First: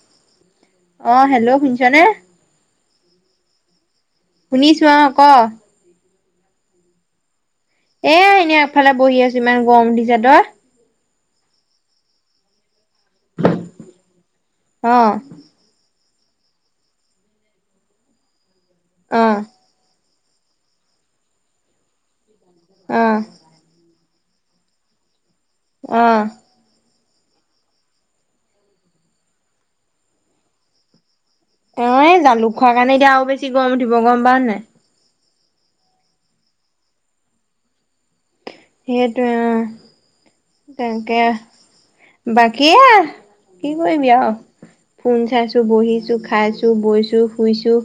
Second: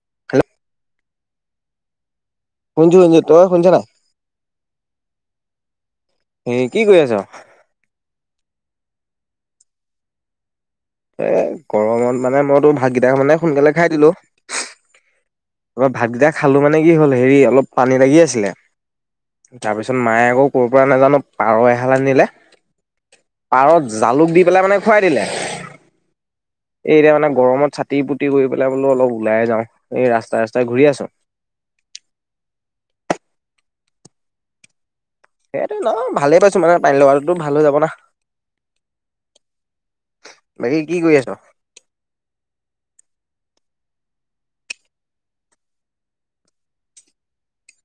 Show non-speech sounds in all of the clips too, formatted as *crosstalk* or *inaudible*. *unintelligible* অ hello শুনিছনে। শুনচু শুনচু তই শুনিছ নাই। শুনিছোঁ অ ক। এ কি কৰি আছ। এ এনেই আগফালে বহি আছোঁ ইমান গৰম দিছে তই, এ গৰমত মানে মইতো ভাতকেইটা মানে সোনকালে খাই দিলোঁ, অ ঘৰত ভাতকেইটা খালোঁ মানে কি হ'ল হেৰি অলপ পানী লাগি আছিলে, অ। তাৰপিছত মায়ে আকৌ ক'ৰ পৰা নাজানোঁ পাৰ এহাল আনিলে। অ। পাৰত জালুক দি পেলাই মানে খুৱাই দিলে। অ। এ এতিয়া মানে গৰমত চাতি পুতি কৰি পেলাই বোলো অলপ ওলাই যাওঁ এই ৰাস্তাই ৰাস্তাই ঘূৰি আছোঁ। অ জালুক খোৱাৰ কাৰণে এতিয়া আৰু বেছি গৰম উঠিব গম পাওঁ নাই। সেইটো ন ভালেই পাইছোঁ মানে পানী লগাটোতো ভাল হৈ যাব না। সেইটোৱে অ বাকী কি কৰি তেনকে, আছ বাকী এয়াই কি কৰিবি আৰু, ফোন চাইছোঁ বহিছোঁ খাইছোঁ বৈছোঁ শুইছোঁ,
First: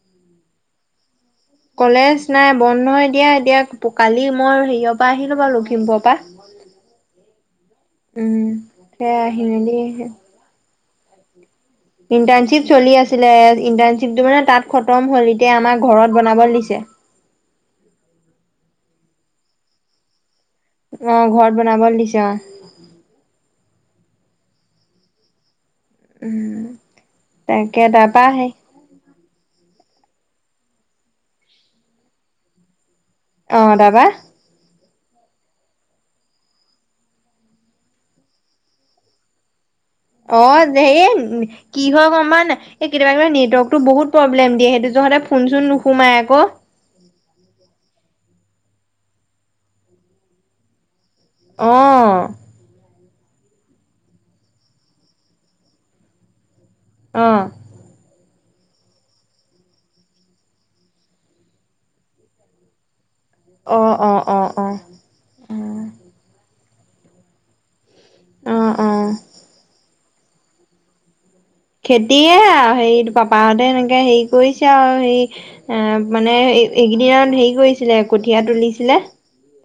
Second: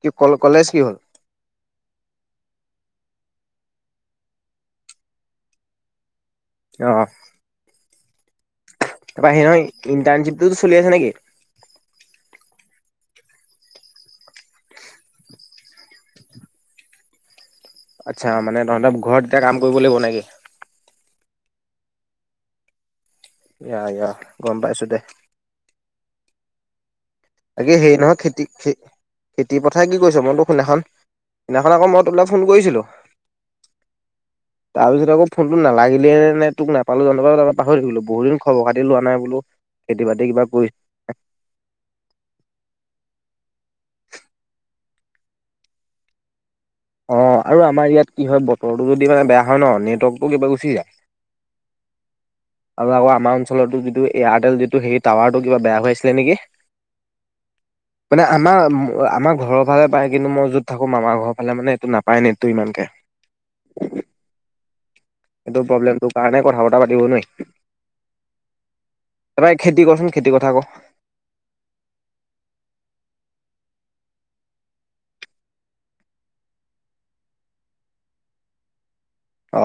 কি ক কলেজ কি হ'ল? কলেজ নাই বন্ধ হয় দিয়া এতিয়া কালি মই হেৰিয়ৰ পৰা আহিলোঁ বাৰু লখিমপুৰৰ পৰা, অ উম সেয়া তাপা আহি হেই নহয় মেলি ইণ্টাৰ্ণশিপতটোত চলি আছে নেকি? ইণ্টাৰ্ণশ্বিপ চলি আছিলে ইণ্টাৰ্ণশ্বিপটো মানে তাত খতম হ'ল এতিয়া আমাৰ ঘৰত বনাবলে দিছে, আচ্ছা মানে তহঁতৰ ঘৰত এতিয়া কাম কৰিব লাগিব নেকি? অ ঘৰত বনাবলে দিছে অ, ইয়া ইয়া গম পাইছোঁ দে, উম। বাকি তাকে হেই নহয় তাৰপা খেতি সেই খে খেতি পথাই কি কৈছ মইতো সেইদিনাখন সেইদিনাখন আকৌ মই তোলে ফোন কৰিছিলো। অ তাপা তাৰপিছত আকৌ ফোনটো নালাগিলে নে তোক নাপালোঁ জানোপাই পাহৰি থাকিলোঁ বহুত দিন খাতিও লোৱা নাই বোলোঁ, অ সেই কি হয় গম পাওঁ নাই এই কেতিয়াবা কেতিয়াবা নেটৱৰ্কতো বহুত প্ৰব্লেম দিয়ে সেইটো হওঁতে ফোন চোন নোসোমাই আক, অ আৰু আমাৰ ইয়াত কি হয় বতৰটো যদি মানে বেয়া হয় ন নেটৱৰ্কতটো কিবা গুচি যায়, অঁ। আৰু আকৌ আমাৰ অঞ্চলতো যিটো এয়াৰটেল যিটো সেই টাৱাৰটো কিবা বেয়া হৈ আছিলে নেকি? অ। *inaudible* মানে আমাৰ আমাৰ ঘৰৰ ফালে পায় কিন্তু মই য'ত থাকো মামাৰ ঘৰৰ ফালে মানে এইটো নাপায় নেটটো ইমানকে। অ অ অ অ। এইটো প্ৰব্লেমটো কাৰণে কথা - বতা পাতিব নুৱাই। অ অ তাৰপৰা খেতি কৰচোন খেতিৰ কথা ক? খেতিয়ে আৰু হেৰি পাপাহঁতে এনেকে হেৰি কৰিছে আৰু হেৰি এ মানে এই এইকেইদিনত হেৰি কৰিছিলে কঠিয়া তুলিছিলে। অ।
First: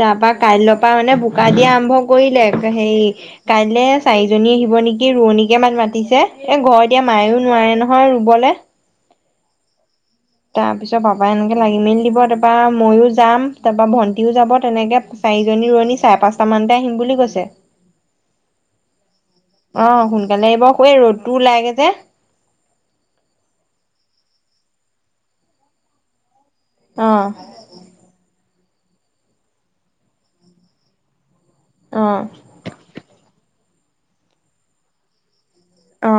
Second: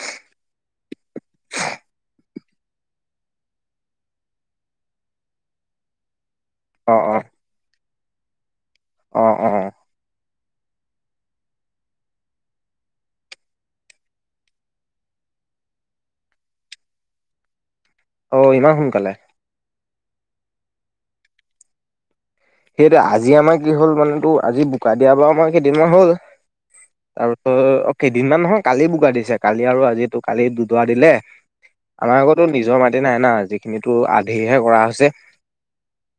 তাৰ পৰা কাইলৈৰ পৰা মানে বোকা দিয়া আৰম্ভ কৰিলে হেৰি কাইলে চাৰিজনী আহিব নেকি ৰোৱনীকে মান মাতিছে। এ ঘৰত অ এতিয়া মায়ও নোৱাৰে নহয় ৰুবলে? অ অ। অ তাৰ পিছত পাপাই এনেকে লাগি মেলি দিব তাৰপা মইও যাম তাৰপা ভণ্টিও যাব তেনেকে পাছ চাৰিজনী ৰোৱণী চাৰে পাঁচটামানতে আহিম বুলি কৈছে। অ ইমান সোনকালে? অ সোনকালে আহিব হু এই ৰ'দটো ওলাইগে যে? সেইটা আজি আমাৰ কি হ'ল মানে তোৰ আজি বোকা দিয়া বাৰ আমাৰ কেইদিনমান হ'ল। অ আৰু কেইদিনমান নহয় কালি বোকা দিছে, কালি আৰু আজিতো কালি দুডুৱৰা দিলে অ আমাৰ আগতো নিজৰ মা তে নাই না যিখিনিতো আধিহে কৰা হৈছে। অ।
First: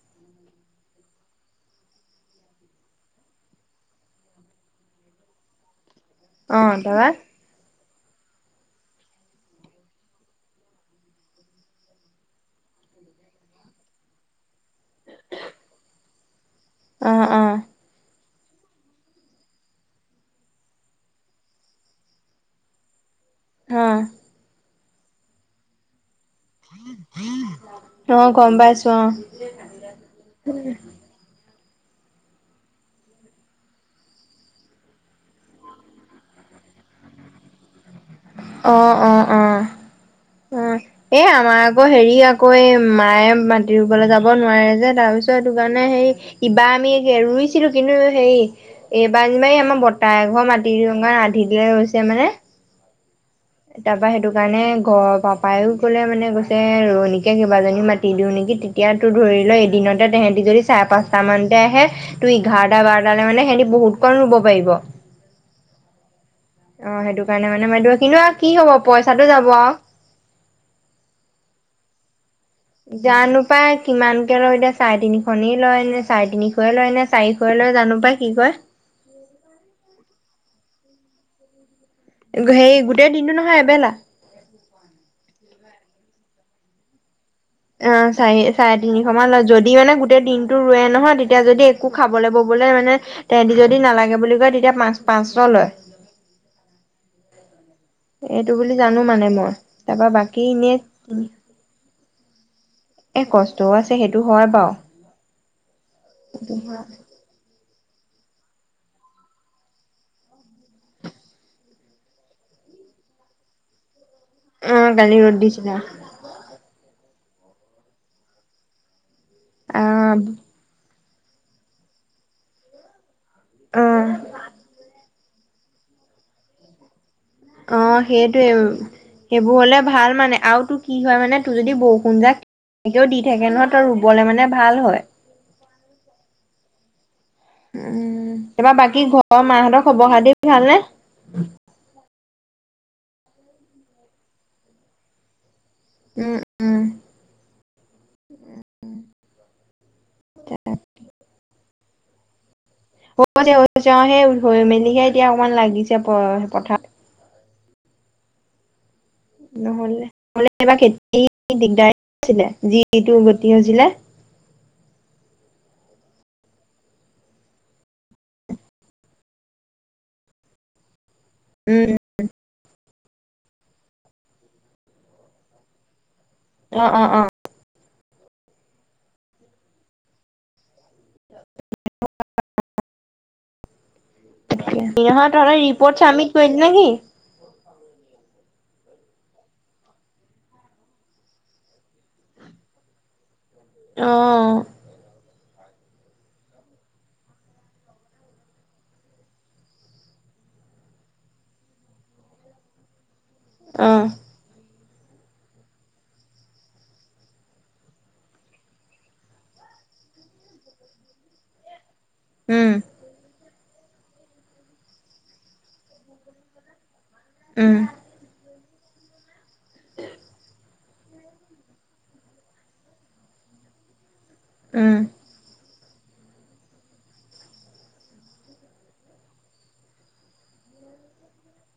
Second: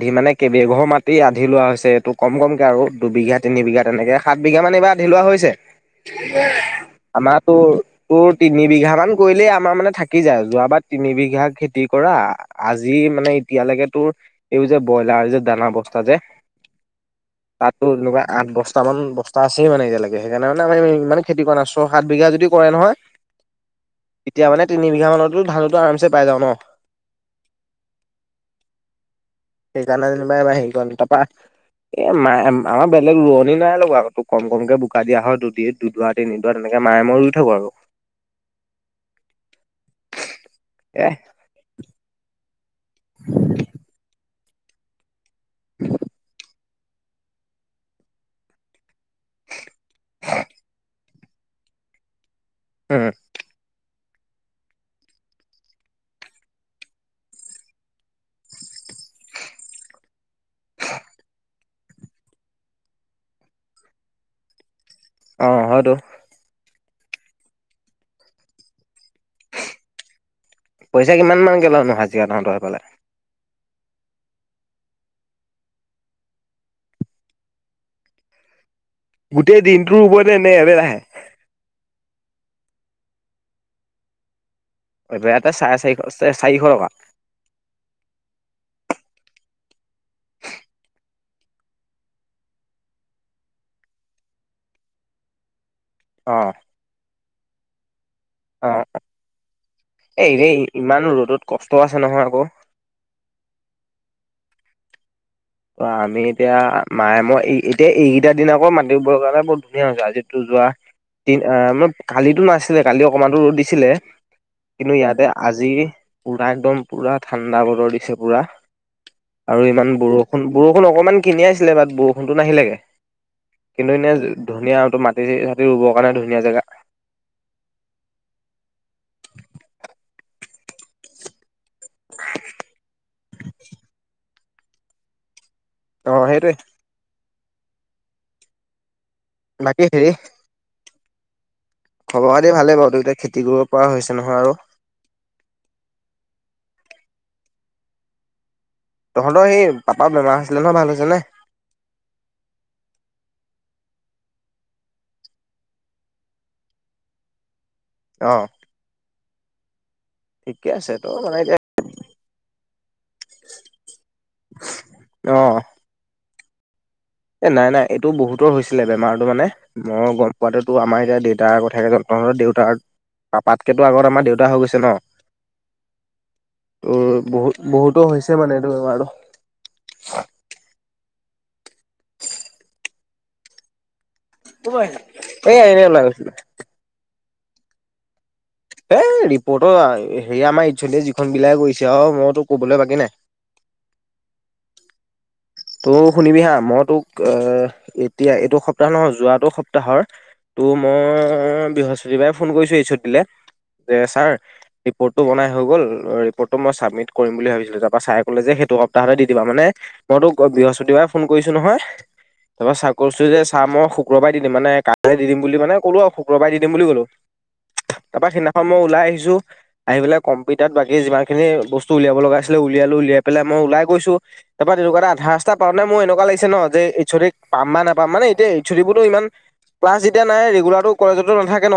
আধি মানে কেইবেঘৰ মাটি আন্ধি লোৱা হৈছে এইটো কম কমকৈ আৰু দুবিঘা - তিনিবিঘা তেনেকে সাত বিঘা মান এইবাৰ আধি লোৱা হৈছে, অ তাৰপা আমাৰটো তোৰ তিনি বিঘামান কৰিলেই আমাৰ মানে থাকি যায়, যোৱাবাৰ তিনিবিঘা খেতি কৰা আজি মানে এতিয়ালৈকে তোৰ এই যে ব্ৰইলাৰ যে দানা বস্তা যে আ আ। তাতো এনেকুৱা আঠ বস্তামান বস্তা আছেই মানে এতিয়ালৈকে সেইকাৰণে মানে আমি ইমান খেতি কৰা নাছ ছয় - সাত বিঘা যদি কৰে নহয় অ তেতিয়া মানে তিনি - বিঘামানতো ধানটো আৰামচে পাই যাওঁ ন। অ গম পাইছো অ। সেইকাৰনে যেনিবা মাই সেই কৰ তাৰপা এ মা আমাৰ বেলেগ ৰোৱনী নাই লগোৱা আকো কম - কমকে বোকা দিয়া হয় দুদিত। দুডুৱাদিন - তিনিদৰা তেনেকে মায়ে মই ৰুই থাকো আৰু। অ অ অ উম, এ আমাৰ আকৌ হেৰি আকৌ এই মায়ে মাটি ৰুবলৈ যাব নোৱাৰে যে তাৰপিছ তটো কাৰণে সেই কিবা আমি ৰুইছিলো কিন্তু সেই এইবাৰ যেনিবাৰি আমাৰ বৰ্তা ঘৰ মাটি ৰঙা ৰাধি দিলে ৰৈছে মানে উম। তাৰপৰা সেইটো কাৰণে ঘৰৰ পাপায়েও কলে মানে কৈছে ৰুৱনীকে কেইবাজনী মাতি দিও নেকি তে এতিয়াতো ধৰি ল এদিনতে তেহেতি যদি চাৰে- পাঁচটা মান তেহে, তুমি এঘাৰটা- বাৰটালৈ মানে সিহতি বহুতকন ৰুব পাৰিব। অ হয়তো। অ সেইটো কাৰণে মানে বাইদেউ কিন্তু আও কি হব পইচাটো যাব আৰু। পইচা কিমান মানকে লয় নো হাজিৰা তহঁতৰ সেইফালে? জানো পাই কিমানকে লৈ দে চাৰে তিনি খনেই লয়নে চাৰে তিনিশয়ে লয় নে চাৰিশয়লৈ জানো পাই কি কয়? গোটেই দিনটো ৰুব নে এনে এবেলাহে? হেই গোটেই দিনটো নহয় এবেলা। এবেলাতে চাৰে চাৰিশ- চাৰিশ টকা। অ চাৰি চাৰে তিনিশ মান লয় যদি মানে গোটেই দিনটো ৰুৱে নহয় তেতিয়া যদি একো খাবলে ববলে মানে তেহেঁতি যদি নালাগে বুলি কয় তেতিয়া পাঁচ পাঁচশ লয়। অ এইটো অ বুলি জানো মানে মই তাৰপৰা এই বাকী ইমান এনেই ৰ'দত কষ্ট আছে নহয় আকৌ। এই কষ্টও আছে সেইটো হয় বাৰু। ত আমি এতিয়া মায়ে মই এই এই টে এইকেইটা দিন আকৌ মাটি ৰুবৰ কাৰণে বহুত ধুনীয়া হৈছে আজিতো যোৱা। তিন আ মান কালিটো নাছিলে কালি অকণমানো টো ৰ'দ দিছিলে অ কিন্তু কালি ইয়াতে ৰ'দ আজি দিছিলে পুৰা একদম, পুৰা ঠাণ্ডা বতৰ দিছে পুৰা আৰু ইমান বৰ আহ বৰষুণ অকণমান কিনিয়াইছিলে বাট বৰষুণতো নাহিলেগে কিন্তু এনে আহ ধুনিয়া আৰু ত মা টি চাটি ৰুবৰ কাৰণে ধুনীয়া জেগা অ সেইটোয়ে, সেইবোৰ হলে ভাল মানে আৰু তোৰ কি হয় মানে তোৰ যদি বৰষুণ যাক কেনেকৈও দি থাকে নহয় ত ৰুবলে মানে ভাল হয়। অ সেইটোৱে। উম তাৰপৰা বাকী ঘৰৰ বাকী মাহঁতক হেৰি খবৰ - খাটি ভালনে? খবৰ - খাটি ভালেই বাৰু দুইটা খেতি কৰিব পৰা হৈছে নহয় আৰু। উম। উম। তহঁতৰ এই পাপাৰ বেমাৰ হৈছিলে নহ, ভাল হৈছেনে? হব দিয়া *unintelligible* সেই ধই মেলিহে এতিয়া অকমান লাগিছে প পথাত অ। নহ'লে নহলে ঠিকে এইবাৰ আছে তই খেতি মানে এতিয়া দিগদাৰ আছিলে যিটো গতি হৈছিলে। অহ। এ নাই নাই এইটো বহুতৰ হৈছিলে বেমাৰটো মানে মই গম পোৱাটোতো আমাৰ এতিয়া দেউতাৰ উম কথাকেজন তহঁতৰ দেউতাৰ, পাপাতকেতো আগত আমাৰ দেউতা হৈ গৈছে ন। ত অ অ অ বহুত বহুতো হৈছে মানে এইটো বেমাৰটো। তাকে সিহঁত তহঁত এয়া এনে ৰিপৰ্ট ওলাই গৈছিলে চাবমিট কৰিল নেকি? সেই ৰিপৰ্টৰ হেৰি আমাৰ একচুৱেলি যিখন বিলাই গৈছে আও মইতো ক'বলৈ বাকী নাই। অ। তও শুনিবি হা, মই তোক এ এতিয়া এইটো সপ্তাহৰ, যোৱাটো সপ্তাহৰ টো মই বৃহস্পতিবাৰে ফোন কৰিছো এইছ অ দিলে অ যে ছাৰ ৰিপৰ্টটো বনাই হৈ গ'ল, অ ৰিপৰ্টটো মই ছাবমিট কৰিম ভাবিছিলোঁ, তাৰপৰা চাৰে ক'লে যে সেইটো সপ্তাহতে দি দিবা। মানে মইতো বৃহস্পতিবাৰে ফোন কৰিছো নহয়, তা উম পা ছাৰক কৈছোঁ যে ছাৰ মই শুক্ৰবাৰে দি দিম মানে কাইলৈ দি দিম বুলি মানে ক'লো আৰু শুক্ৰবাৰে দিম বুলি ক'লো। উম। তা পা সিদিনাখন মই ওলাই আহিছোঁ। আহি পেলাই কম্পিউটাৰত বাকী যিমান খিনি বস্তু উলিয়াব লগা আছিলে উলিয়ালোঁ, উলিয়াই পেলাই মই ওলাই গৈছোঁ। তা পা উম তেনেকুৱা উম এটা আধা ৰাস্তা পাওঁতে মোৰ এনেকুৱা লাগি ন যে এইছ অ দিক পাম বা নাপাম। মানে এতিয়া এইছ অ দি বোৰতো ইমান ক্লাছ যেতিয়া নাই ৰেগুলাৰটো কলেজতো নাথাকে ন।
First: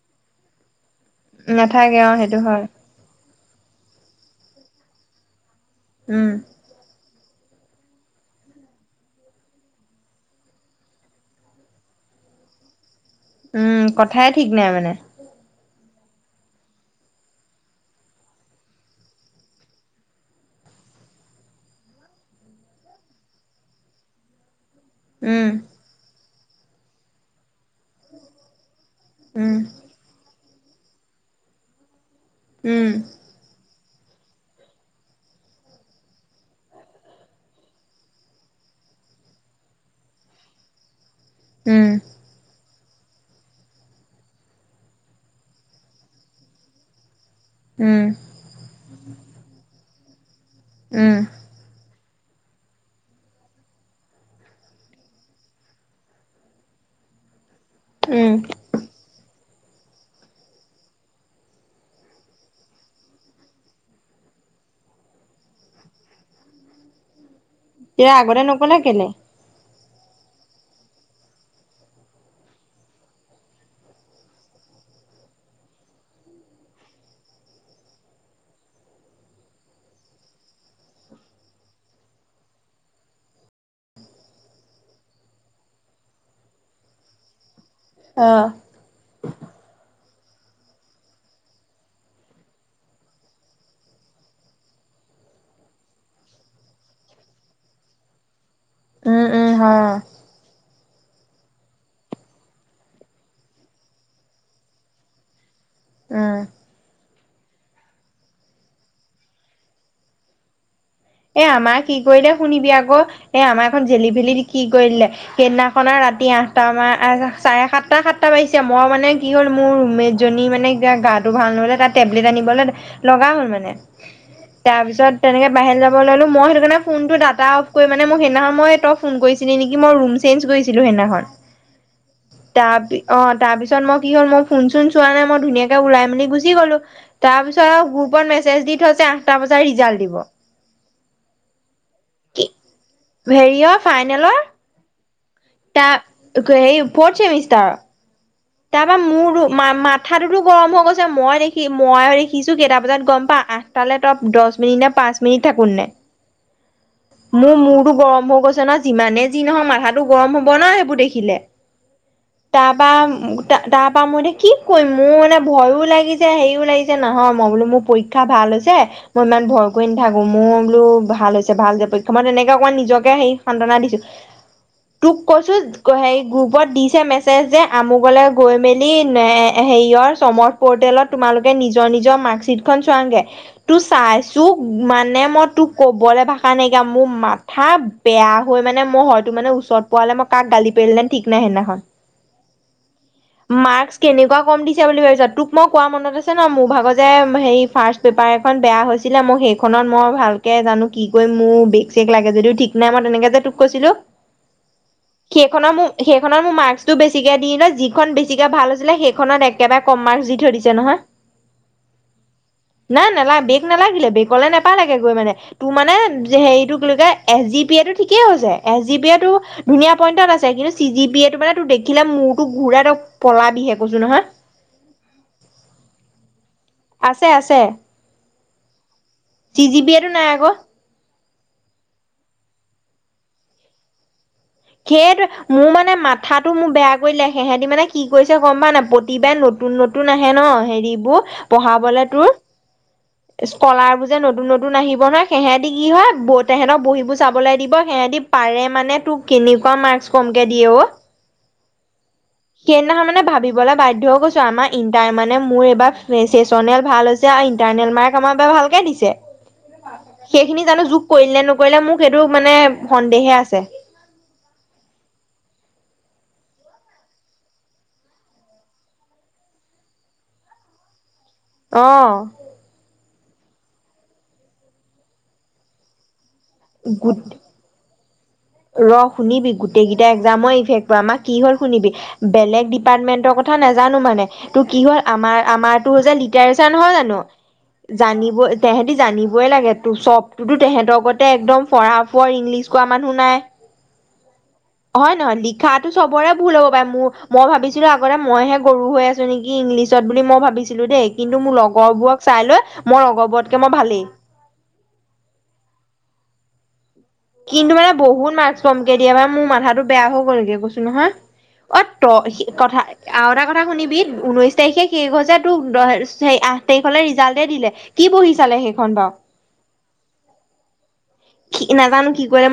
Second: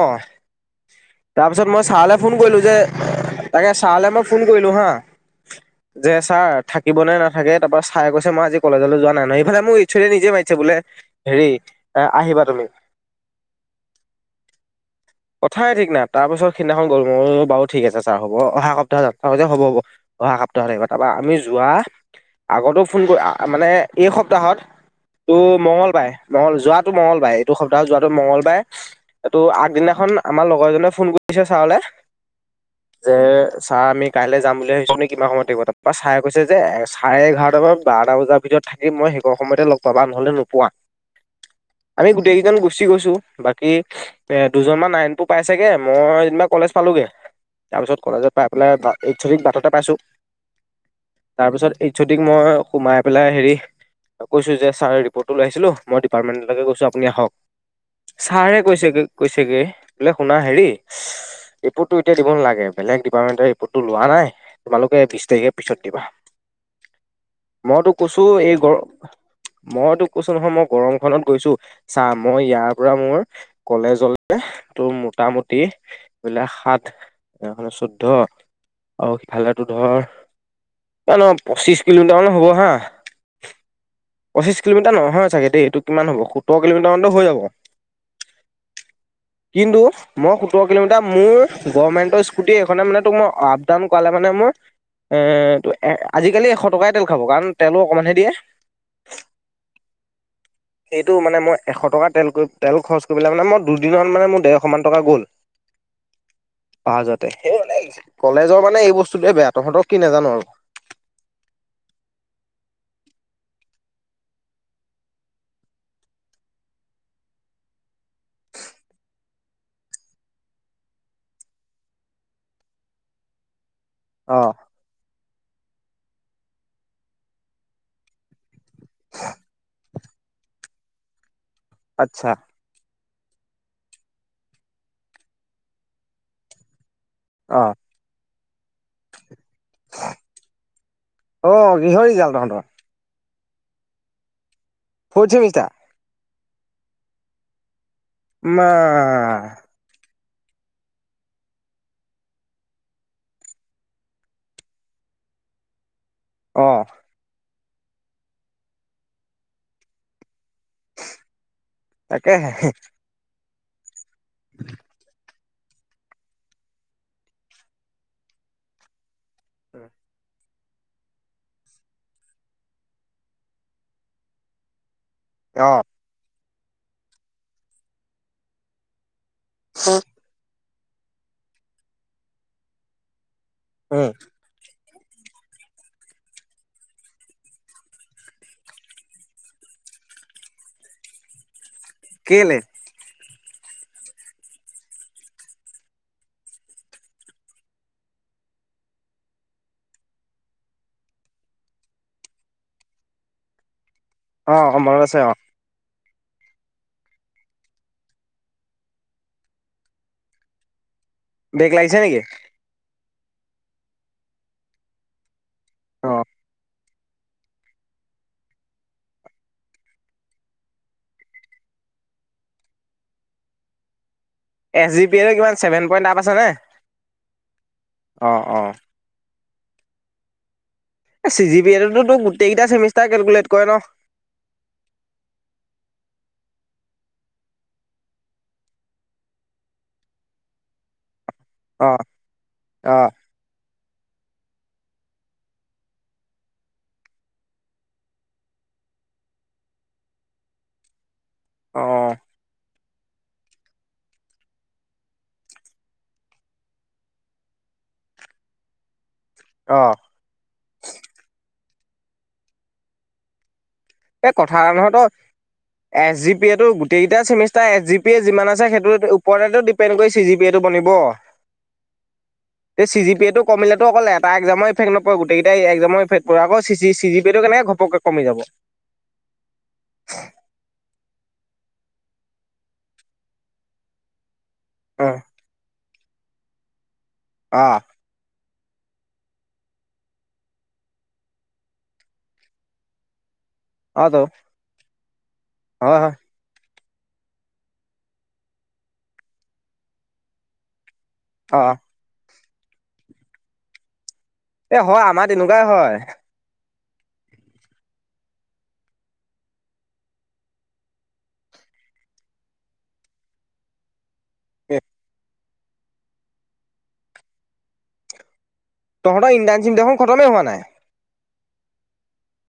তাৰপিছত মই নাথাকে অ ছাৰলৈ ফোন সেইটো কৰিলোঁ হয় যে তাকে ছাৰলে মই ফোন কৰিলো হা, যে উম ছাৰ থাকিব নে নাথাকে, তাৰ পৰা ছাৰে কৈছে মই আজি কলেজলৈ যোৱা নাই। এইফালে মোৰ এইছ অ দিয়ে নিজে মাতিছে বোলে। হেৰি এ আহিবা তুমি। উম, কথাই ঠিক নাই মানে। কথাই ঠিক নাই, তাৰ পিছত সিদিনাখন গলোঁ, ম‌ই বোলোঁ অ' বাৰু ঠিক আছে ছাৰ হ'ব অহা সপ্তাহত যাম হ'ব-হ'ব। অহা সপ্তাহত আহিবা তাৰপৰা আমি যোৱা আগতো ফোন কৰা, মানে এই সপ্তাহত, টো উম মঙ্গলবাৰে, মঙল যোৱাটো মঙ্গলবাৰে এইটো সপ্তাহত যোৱাটো মঙ্গলবাৰে, এইটো উম আগদিনাখন আমাৰ লগৰজনে ফোন কৰিছে ছাৰলে উম। যে ছাৰ আমি কাইলৈ যাম বুলি ভাবিছোঁ নে কিমান সময়ত থাকিব তাত। পা ছাৰে কৈছে যে চাৰে এঘাৰটামান বাৰটা বজাৰ ভিতৰত থাকিম মই সেইকণ সময়তে লগ পাবা নহলে নোপোৱা। উম। আমি গোটেই কেইজন গুচি গৈছোঁ। বাকী এ দুজনমান নাৰায়ণপুৰ পাইছেগে মই যেনিবা কলেজ পালোগে। উম তাৰপিছত কলেজত পাই পেলাই এইচ অ' দিক বাটতে পাইছোঁ। উম। তাৰপিছত এইচ অ' দিক মই সোমাই পেলাই হেৰি কৈছোঁ যে, ছাৰ ৰিপৰ্টটো লৈ আহিছিলোঁ মই ডিপাৰ্টমেণ্টলৈকে গৈছোঁ আপুনি আহক। উম ছাৰে কৈছেগে-কৈছেগে বোলে শুনা হেৰি ৰিপৰ্টো এতিয়া দিব নালাগে, বেলেগ ডিপাৰ্টমেণ্টৰ ৰিপৰ্টটো লোৱা নাই, তোমালোকে বিশ তাৰিখে পিছত দিবা। মইতো এতিয়া কৈছোঁ আগতে এই নকলা কেলে গৰ- মই তোক কৈছোঁ নহয়, মই গৰমখনত গৈছোঁ। চা মই ইয়াৰ পৰা মই কলেজলৈকে তোৰ মোটামুটি, বিলাক সাত এইফালে চৈধ্য আৰু সিফালেটো ধৰ কিমান হ'ব পঁচিশ কিলোমিটাৰ মানে হ'ব হা। পঁচিছ কিলোমিটাৰ নহয় চাগে দেই, এইটো কিমান হ'ব, সোতৰ কিলোমিটাৰ মানতো হৈ যাব। অ'। কিন্তু মই সোতৰ কিলোমিটাৰ মোৰ গভমেণ্টৰ স্কুটি এইখনে মানে তোক, মই আপ ডাউন কৰালে মানে মোৰ। এ ত আজিকালি এশ টকাই তেল খাব কাৰণ তেলো অকণমানহে দিয়ে। উম-উম হা। *inaudible* এইটো মানে মই এশ টকা তেল কৰি, তেল খৰচ কৰি পেলাই মানে মই দুদিন মান, মানে মোৰ ডেৰশ মান টকা গ'ল। অ উম পাওঁ যাতে। সেই ইয়ালে আহিছে। কলেজৰ মানে এই বস্তুটোৱে বেয়া। তহঁতৰ কি নাজানো আৰু। এ আমাৰ কি কৰিলে শুনিবি আকৌ এ আমাৰখন জেলি ভেলি দি কি কৰি দিলে। সেইদিনাখনে ৰাতি আঠটা মান চাৰে সাতটা-সাতটা বাাজিছে। মই মানে কি হ'ল, মোৰ ৰুমমেট জনী মানে গাটো ভাল নহ'লে তাৰ টেবলেট আনিবলে লগা হ'ল মানে। অ' তাৰ পিছত তেনেকে বাহিৰ যাব ওলালো মই সেইটো কাৰণে ফোনটো ডাটা অফ কৰি মানে মোৰ সেইদিনা খন মই। তই ফোন কৰিছিলি নিকি? ৰোম চেইনজ কৰিছিলো সেই দিনা খন। আচ্ছা। তাপি, অ তাৰপিছত মই কি হ'ল মই ফোন চোন চোৱা নাই মই ধুনীয়াকে ওলাই মেলি গুচি গলো। তাৰপিছত অ' আও গ্ৰুপত মেজ দি থৈছে আমি আঠটা বজাত ৰিজাল্ট দিব। অ কিহৰ ৰিজাল্ট তহঁতৰ? হেৰিয় ফাইনেলৰ। ফৌৰ্থ ছেমিষ্টাৰ তা, হেই ফৌৰ্থ ছেমিষ্টাৰ মা তাৰ পা মোৰটো মা মাত মাঠাটোতো গৰম হৈ গৈছে মই দেখি ময়ো দেখিছোঁ কেইটা বজাত গম পাওঁ আঠটালৈ তপ দহ মিনিট নে পাঁচ মিনিত থাকোননে। অ। মোৰ মূৰতো গৰম হৈ গৈছে নহয়, যিমানে যি নহয় মাথাটো গৰম হ'ব ন সে বোৰ দেখিলে, তাকেহে ‌তাৰপা তাৰ পৰাৰা মই এতিয়া কি কৰিম, মোৰ মানে ভয়ো লাগিছে হেৰিও লাগিছে নহয় মই বোলো মোৰ পৰীক্ষা ক্ষা ভাল হৈছে মই ইমান ভয় কৰি নাথাকো মোৰ বোলো ভাল হৈছে। ভাল যে পৰীক্ষা মই তেনেকে অকণমান নিজকে সে সান্তনা দিছো। তোক কৈছো অ' হেই গ্ৰুপত দিছে মেছেজ যে আমোগলে গৈ মেলিন এ হেৰিয়ৰ চমৰ পৰ্টেলত তোমালোকে নিজৰ নিজৰ মাৰ্কশ্বিট খন চোৱাগে তু উম। ছুৱেজ তোক মানে মই তোক ক'বলৈ ভাষা নাইকিয়া, মোৰ মাথা বেয়া হৈ মানে মই হয়তো মানে, ওচ ওচট পোৱা হলে মই কাক গালি পাৰিলোঁ হেতেন ঠিক নাই সিদিনাখন। কেলে? মাৰ্কচ কেনেকুৱা কম দি বুলি ভাবিছ, তোক মই কোৱা মনত আছে ন মোৰ ভাগত যে সেই পেপাৰ এখন বেয়া হৈছিলে, মই সেইখনত মই ভালকে জানো কি কৰিম মোৰ বেক চেক লাগে যদিও ঠিক নাই মই তেনেকে যে তোক কৈছিলো। অ অ মনত আছে অ। সেইখনৰ মোৰ সেইখনৰ মোৰ মাৰ্কস টো বেছিকে দিলে। যিখন বেছিকে ভাল হৈছিলে, সেইখনত একেবাৰে কম মাৰ্ক্স দি থৈ দিছে নহয়। বেক লাগিছে নেকি? নাই নালাগ বেক নালাগিলে বেকলে নাপালাগে গৈ মানে তোৰ মানে অ' হেৰিটো। ক এছ জি বি এইটো ঠিকেই হৈছে, এছ জি বি এইটো ধুনীয়া পইণ্টত আছে। কিন্তু চি জি পি এ তটো মানে দেখিলে মোৰ তোক ঘূৰাই, ত পলাবিহে কৈছো নহয়। এছ জি পি এ কিমান ছেভেন পইণ্ট আপ আছেনে আছে অঁ অঁ। টি জি বি এটো নাই আকৌ এ চি জি পি এ তো তোক গোটেইকেইটা চেমিষ্টাৰ কেলকুলেট কৰে ন। সেইটো মোৰ মানে মাথাটো মোৰ বেয়া কৰিলে সিহঁতি মানে কি কৰিছে গম পা নাই? প্ৰতিবাই নতুন নতুন নতুন আহে ন হেৰিবোৰ অ' পঢ়াবলে তোৰ অ' স্কললাৰ বোৰ যে নতুন নতুন আহিব নহয়। সেহঁতি কি হয় তেহেঁতক বহীবোৰ চাবলৈ দিব সিহঁতি পাৰে মানে তোক কেনেকুৱা মাৰ্কস কমকে দিয়ে অ। অঁ। সেইদিনাখন মানে ভাবিবলৈ বাধ্য হৈ গৈছোঁ আৰু আমাৰ ইণ্টাৰ মানে মোৰ এইবাৰ মেচেচনেল ভাল। ইণ্টাৰনেল মাৰ্ক আমাক বাৰু ভালকে দিছে। অ। সেইখিনি জানো যোগ কৰিলে নে নকৰিলে মোক, এইটোৱে মানে সন্দেহে আছে। এই কথা‌ এটা নহয় ত। এছ জি পি এ তো গোটেইকেইটা চেমিষ্টাৰ এছ জি পি য়ে যিমান আছে সেইটো ওপৰ অপেনকৈ চি জি পি এটো বনিব। অঁ। যে চি জি প এ টো কমিলেতো অকল এটা একজাম ইফেক্ট নপৰে গোটেইকেইটা একজামৰ ইফেক্ট পৰাকৈ। চি চি জি গোট প টো কেনেকে ঘপকে কমি যাব। ৰ শুনিবি গোটেইকেইটা এক্জামৰ ইফেক্ট প আমাক। কি হ'ল শুনিবি বেলেগ ডিপাৰ্টমেন্টৰ কথা নাজানো মানে ত' কি হ'ল অ আমাৰ। আমাৰতো যে লিটাৰেচাৰ নহয় জানো। অঁ। জানিব তেহেঁতি জানিবই লাগে ত চবটোটৌ তেহেঁতৰতে একদম ফৰা ফৰ ইংলিছ। কোৱা মানুহ নাই। অ টৌ হয় নহয় লিখাটো চবৰে। ভুল হ'ব পাৰে মোৰ মই ভাবিছিলো আগতে মইহে গৰু হৈ আছো নেকি ইংলিছত বুলি মই ভাবিছিলো দেই। কিন্তু মোৰ অ লগৰবোৰক চাই লৈ মই লগৰবোৰতকৈ মই ভালেই। এ হয় আমাৰ তেনেকুৱাই হয়। কিন্তু মানে বহুত মাৰ্কচ কমকে দিয়ে মানে মোৰ মাথাটো বেয়া হৈ গ'লগে কৈছো নহয়। অ' ত সি কথা আৰু এটা কথা শুনিবি ঊনৈছ তাৰিখে শেষ হৈছে তোক হেয়ি আঠ তাৰিখলৈ ৰিজাল্টেই দিলে। কি বহি চালেহে। তহঁতৰ ইণ্টান চি দেখোন খতমেই হোৱা নাই। নাজানো কি কৰে মই।